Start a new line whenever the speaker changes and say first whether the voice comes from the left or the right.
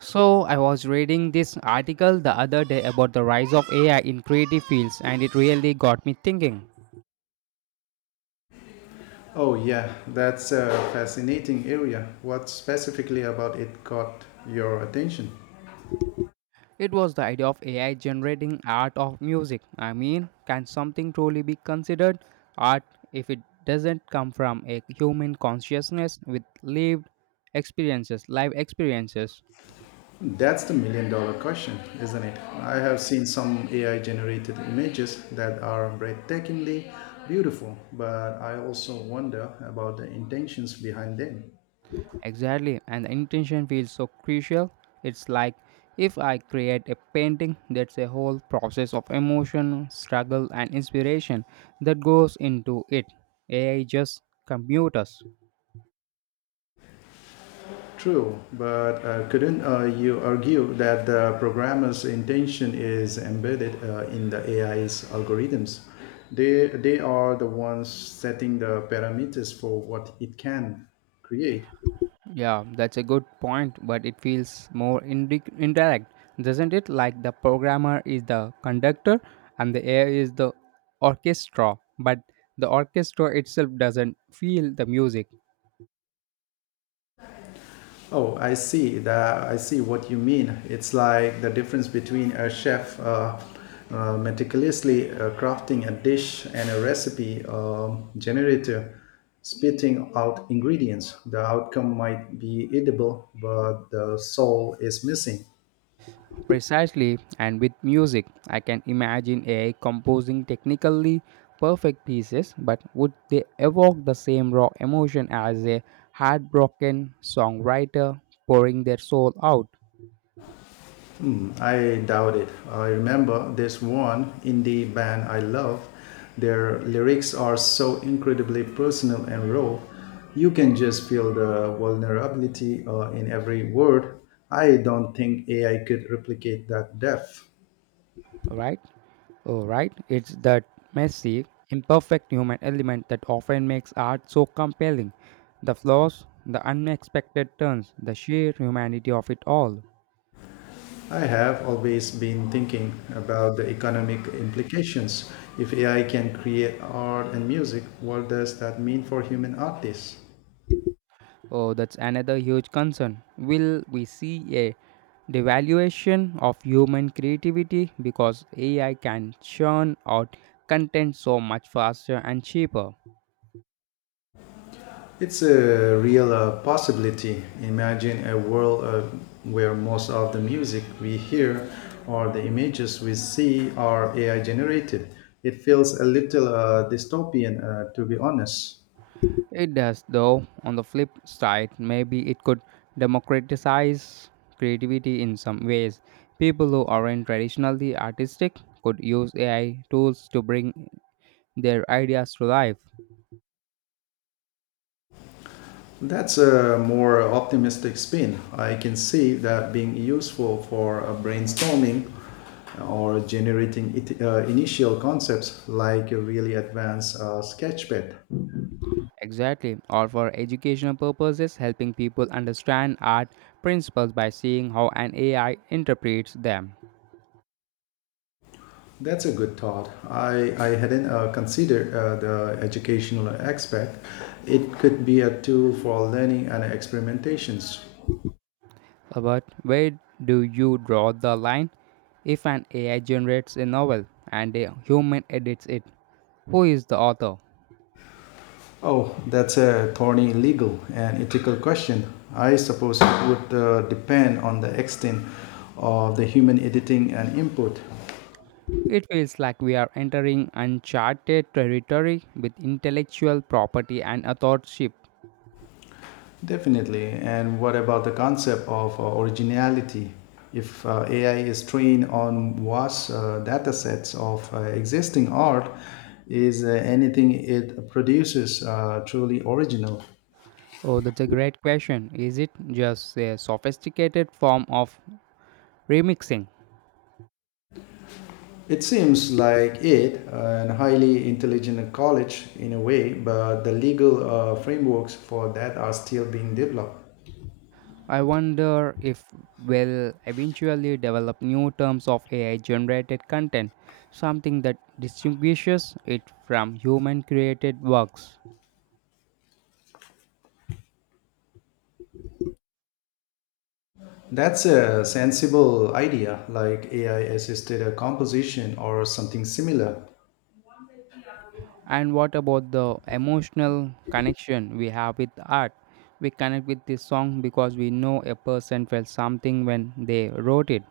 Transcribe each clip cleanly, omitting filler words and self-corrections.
right: So, I was reading this article the other day about the rise of AI in creative fields, and it really got me thinking.
left: Oh yeah, that's a fascinating area. What specifically about it caught your attention?
right: It was the idea of AI generating art of music. I mean, can something truly be considered art if it doesn't come from a human consciousness with lived live experiences?
left: That's the million-dollar question, isn't it? I have seen some AI generated images that are breathtakingly beautiful, but I also wonder about the intentions behind them.
right: Exactly, and the intention feels so crucial. It's like if I create a painting, that's a whole process of emotion, struggle, and inspiration that goes into it. AI just computers.
left: True, but couldn't you argue that the programmer's intention is embedded in the AI's algorithms? They are the ones setting the parameters for what it can create.
right: Yeah, that's a good point, but it feels more indirect, doesn't it? Like the programmer is the conductor and the AI is the orchestra, but the orchestra itself doesn't feel the music.
left: Oh, I see. That I see what you mean. It's like the difference between a chef meticulously crafting a dish and a recipe generator spitting out ingredients. The outcome might be edible, but the soul is missing.
right: Precisely, and with music, I can imagine AI composing technically perfect pieces, but would they evoke the same raw emotion as a heartbroken songwriter pouring their soul out?
left: I doubt it. I remember this one indie band I love. Their lyrics are so incredibly personal and raw. You can just feel the vulnerability in every word. I don't think AI could replicate that depth.
right: Right? Oh, right. It's that messy, imperfect human element that often makes art so compelling. The flaws, the unexpected turns, the sheer humanity of it all.
left: I have always been thinking about the economic implications. If AI can create art and music, what does that mean for human artists?
right: Oh, that's another huge concern. Will we see a devaluation of human creativity because AI can churn out content so much faster and cheaper?
left: It's a real possibility. Imagine a world where most of the music we hear or the images we see are AI generated. It feels a little dystopian, to be honest.
right: It does, though, on the flip side, maybe it could democratize creativity in some ways. People who aren't traditionally artistic could use AI tools to bring their ideas to life.
left: That's a more optimistic spin. I can see that being useful for brainstorming or generating it, initial concepts like a really advanced sketchpad.
right: Exactly, or for educational purposes, helping people understand art principles by seeing how an AI interprets them.
left: That's a good thought. I hadn't considered the educational aspect. It could be a tool for learning and experimentations.
right: But where do you draw the line? If an AI generates a novel and a human edits it, who is the author?
left: Oh, that's a thorny legal and ethical question. I suppose it would depend on the extent of the human editing and input.
right: It feels like we are entering uncharted territory with intellectual property and authorship.
left: Definitely. And what about the concept of originality? If AI is trained on vast datasets of existing art, is anything it produces truly original?
right: Oh, that's a great question. Is it just a sophisticated form of remixing?
left: It seems like it, a highly intelligent college in a way, but the legal frameworks for that are still being developed.
right: I wonder if we'll eventually develop new terms of AI generated content, something that distinguishes it from human created works.
left: That's a sensible idea, like AI assisted composition or something similar.
right: And what about the emotional connection we have with art? We connect with this song because we know a person felt something when they wrote it.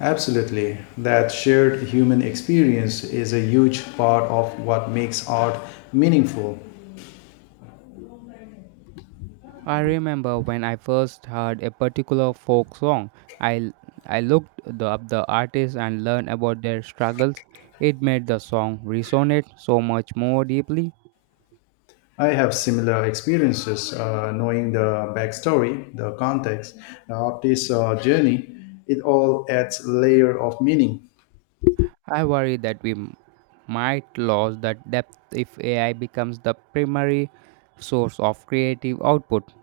left: Absolutely. That shared human experience is a huge part of what makes art meaningful.
right: I remember when I first heard a particular folk song. I, I looked up the artist and learned about their struggles. It made the song resonate so much more deeply.
left: I have similar experiences knowing the backstory, the context, the artist's journey. It all adds layer of meaning.
right: I worry that might lose that depth if AI becomes the primary source of creative output.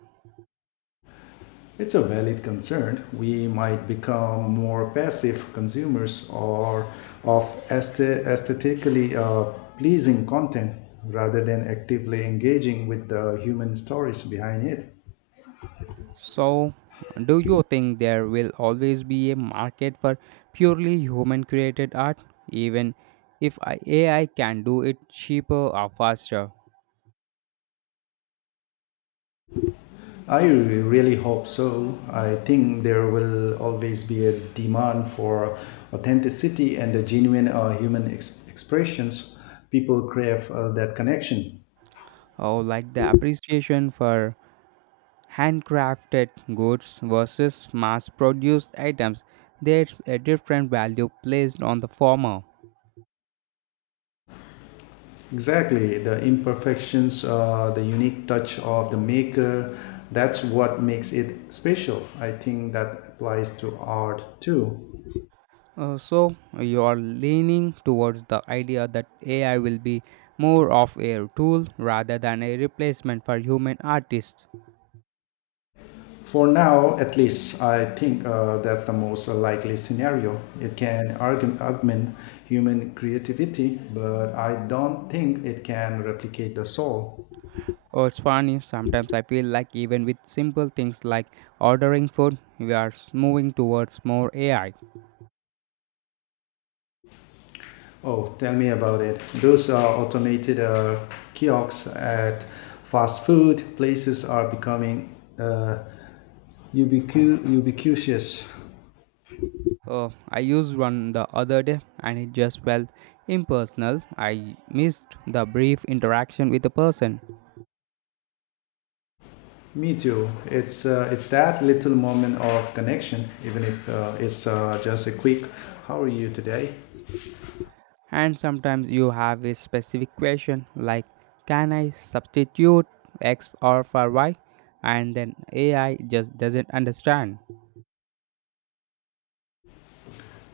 left: It's a valid concern. We might become more passive consumers or of aesthetically pleasing content rather than actively engaging with the human stories behind it.
right: So, do you think there will always be a market for purely human created art, even if I- AI can do it cheaper or faster?
left: I really hope so. I think there will always be a demand for authenticity and the genuine human expressions. People crave that connection.
right: Oh, like the appreciation for handcrafted goods versus mass produced items, there's a different value placed on the former.
left: Exactly, the imperfections, the unique touch of the maker, that's what makes it special. I think that applies to art too.
right: So, you're leaning towards the idea that AI will be more of a tool rather than a replacement for human artists.
left: For now, at least, I think that's the most likely scenario. It can augment human creativity, but I don't think it can replicate the soul.
right: Oh, it's funny, sometimes I feel like even with simple things like ordering food, moving towards more AI.
left: Oh, tell me about it. Those automated kiosks at fast food places are becoming uh, ubiquitous.
right: I used one the other day and it just felt impersonal. I missed the brief interaction with the person.
left: Me too. It's that little moment of connection, even if it's just a quick "How are you today?"
right: And sometimes you have a specific question like, can I substitute X or for Y? And then AI just doesn't understand.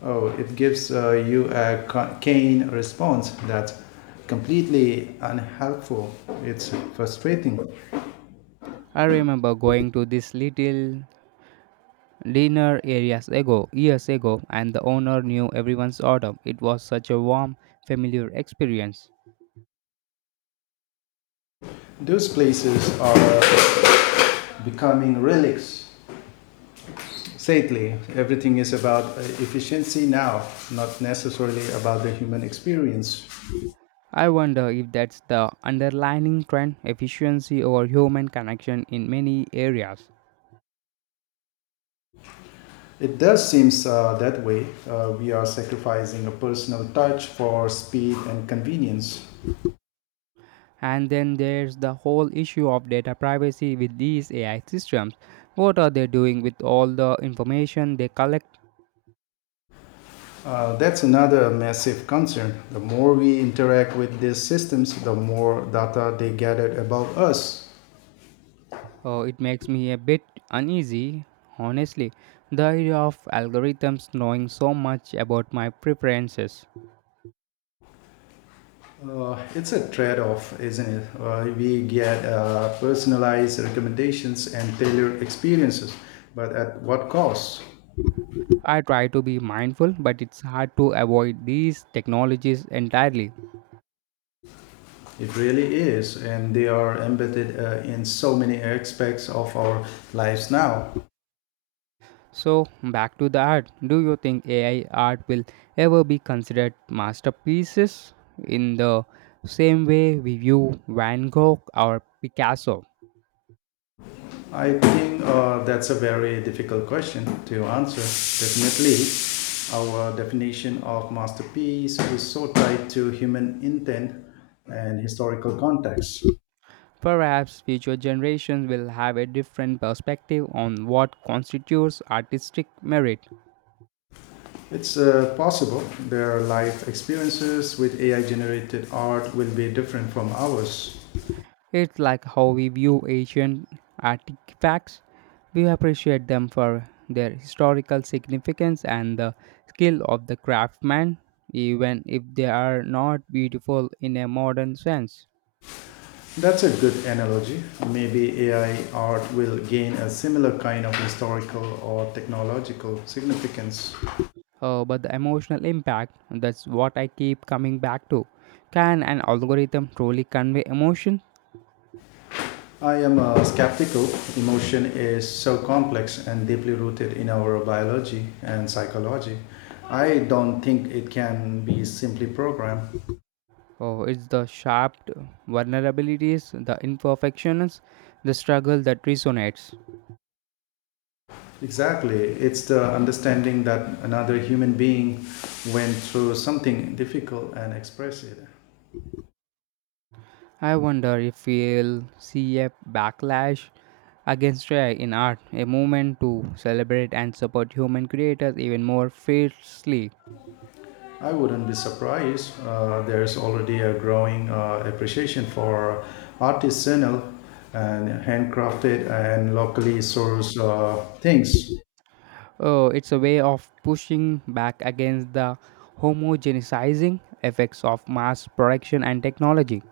left: Oh, it gives you a cane response that's completely unhelpful. It's frustrating.
right: I remember going to this little dinner years ago, and the owner knew everyone's order. It was such a warm, familiar experience.
left: Those places are becoming relics. Sadly, everything is about efficiency now, not necessarily about the human experience.
right: I wonder if that's the underlying trend efficiency over human connection in many areas.
left: It does seem that way. We are sacrificing a personal touch for speed and convenience.
right: And then there's the whole issue of data privacy with these AI systems. What are they doing with all the information they collect?
left: That's another massive concern. The more we interact with these systems, the more data they gather about us.
right: It makes me a bit uneasy, honestly. The idea of algorithms knowing so much about my preferences.
left: It's a trade off, isn't it? We get personalized recommendations and tailored experiences, but at what cost?
right: I try to be mindful, but it's hard to avoid these technologies entirely.
left: It really is, and they are embedded in so many aspects of our lives now.
right: So, back to the art. Do you think AI art will ever be considered masterpieces in the same way we view Van Gogh or Picasso?
left: I think that's a very difficult question to answer. Definitely, our definition of masterpiece is so tied to human intent and historical context.
right: Perhaps future generations will have a different perspective on what constitutes artistic merit.
left: It's possible their life experiences with AI generated art will be different from ours.
right: It's like how we view ancient artifacts. We appreciate them for their historical significance and the skill of the craftsman, even if they are not beautiful in a modern sense.
left: That's a good analogy. Maybe AI art will gain a similar kind of historical or technological significance.
right: But the emotional impact, that's what I keep coming back to. Can an algorithm truly convey emotion?
left: I am skeptical. Emotion is so complex and deeply rooted in our biology and psychology. I don't think it can be simply programmed.
right: Oh, it's the sharp vulnerabilities, the imperfections, the struggle that resonates.
left: Exactly. It's the understanding that another human being went through something difficult and expressed it.
right: I wonder if we'll see a backlash against AI in art, a movement to celebrate and support human creators even more fiercely.
left: I wouldn't be surprised. There's already a growing appreciation for artisanal and handcrafted and locally sourced things.
right: Oh, it's a way of pushing back against the homogenizing effects of mass production and technology.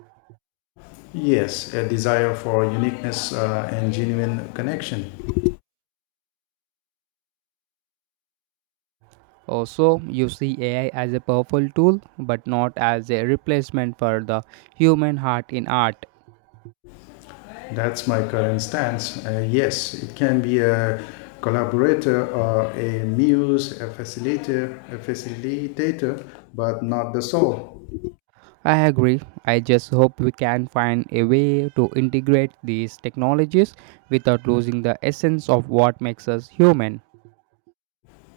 left: Yes, a desire for uniqueness and genuine connection.
right: Also, you see AI as a powerful tool, but not as a replacement for the human heart in art.
left: That's my current stance. Yes, it can be a collaborator or a muse, a facilitator, but not the soul.
right: I agree. I just hope we can find a way to integrate these technologies without losing the essence of what makes us human.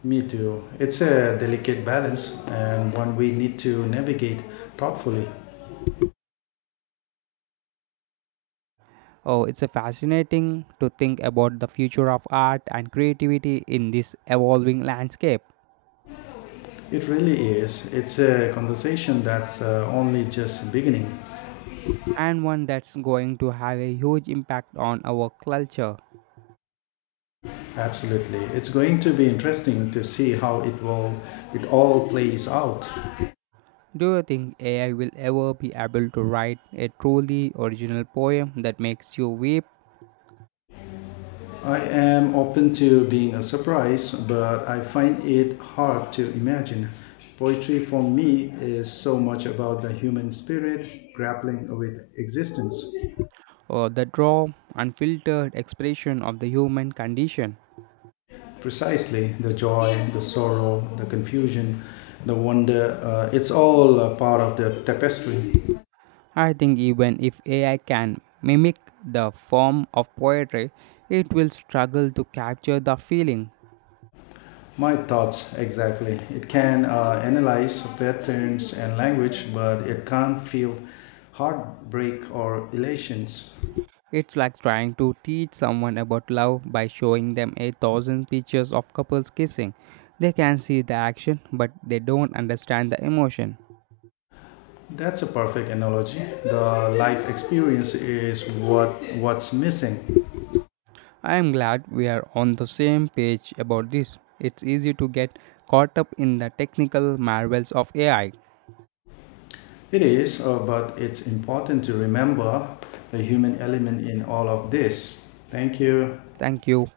left: Me too. It's a delicate balance and one we need to navigate thoughtfully.
right: Oh, it's a fascinating to think about the future of art and creativity in this evolving landscape,
left: It really is. It's a conversation that's only just beginning.
right: and one that's going to have a huge impact on our culture.
left: Absolutely. It's going to be interesting to see how it all plays out.
right: Do you think AI will ever be able to write a truly original poem that makes you weep
left: I am open to being a surprise, but I find it hard to imagine. Poetry for me is so much about the human spirit grappling with existence.
right: or that raw, unfiltered expression of the human condition?
left: Precisely, the joy, the sorrow, the confusion, the wonder, it's all a part of the tapestry.
right: I think even if AI can mimic the form of poetry, it will struggle to capture the feeling.
left: My thoughts, exactly. It can analyze patterns and language, but it can't feel heartbreak or elations.
right: It's like trying to teach someone about love by showing them a thousand pictures of couples kissing. They can see the action, but they don't understand the emotion.
left: That's a perfect analogy. The life experience is what's missing.
right: I am glad we are on the same page about this. It's easy to get caught up in the technical marvels of AI.
left: It is, but it's important to remember the human element in all of this. Thank you.
right: Thank you.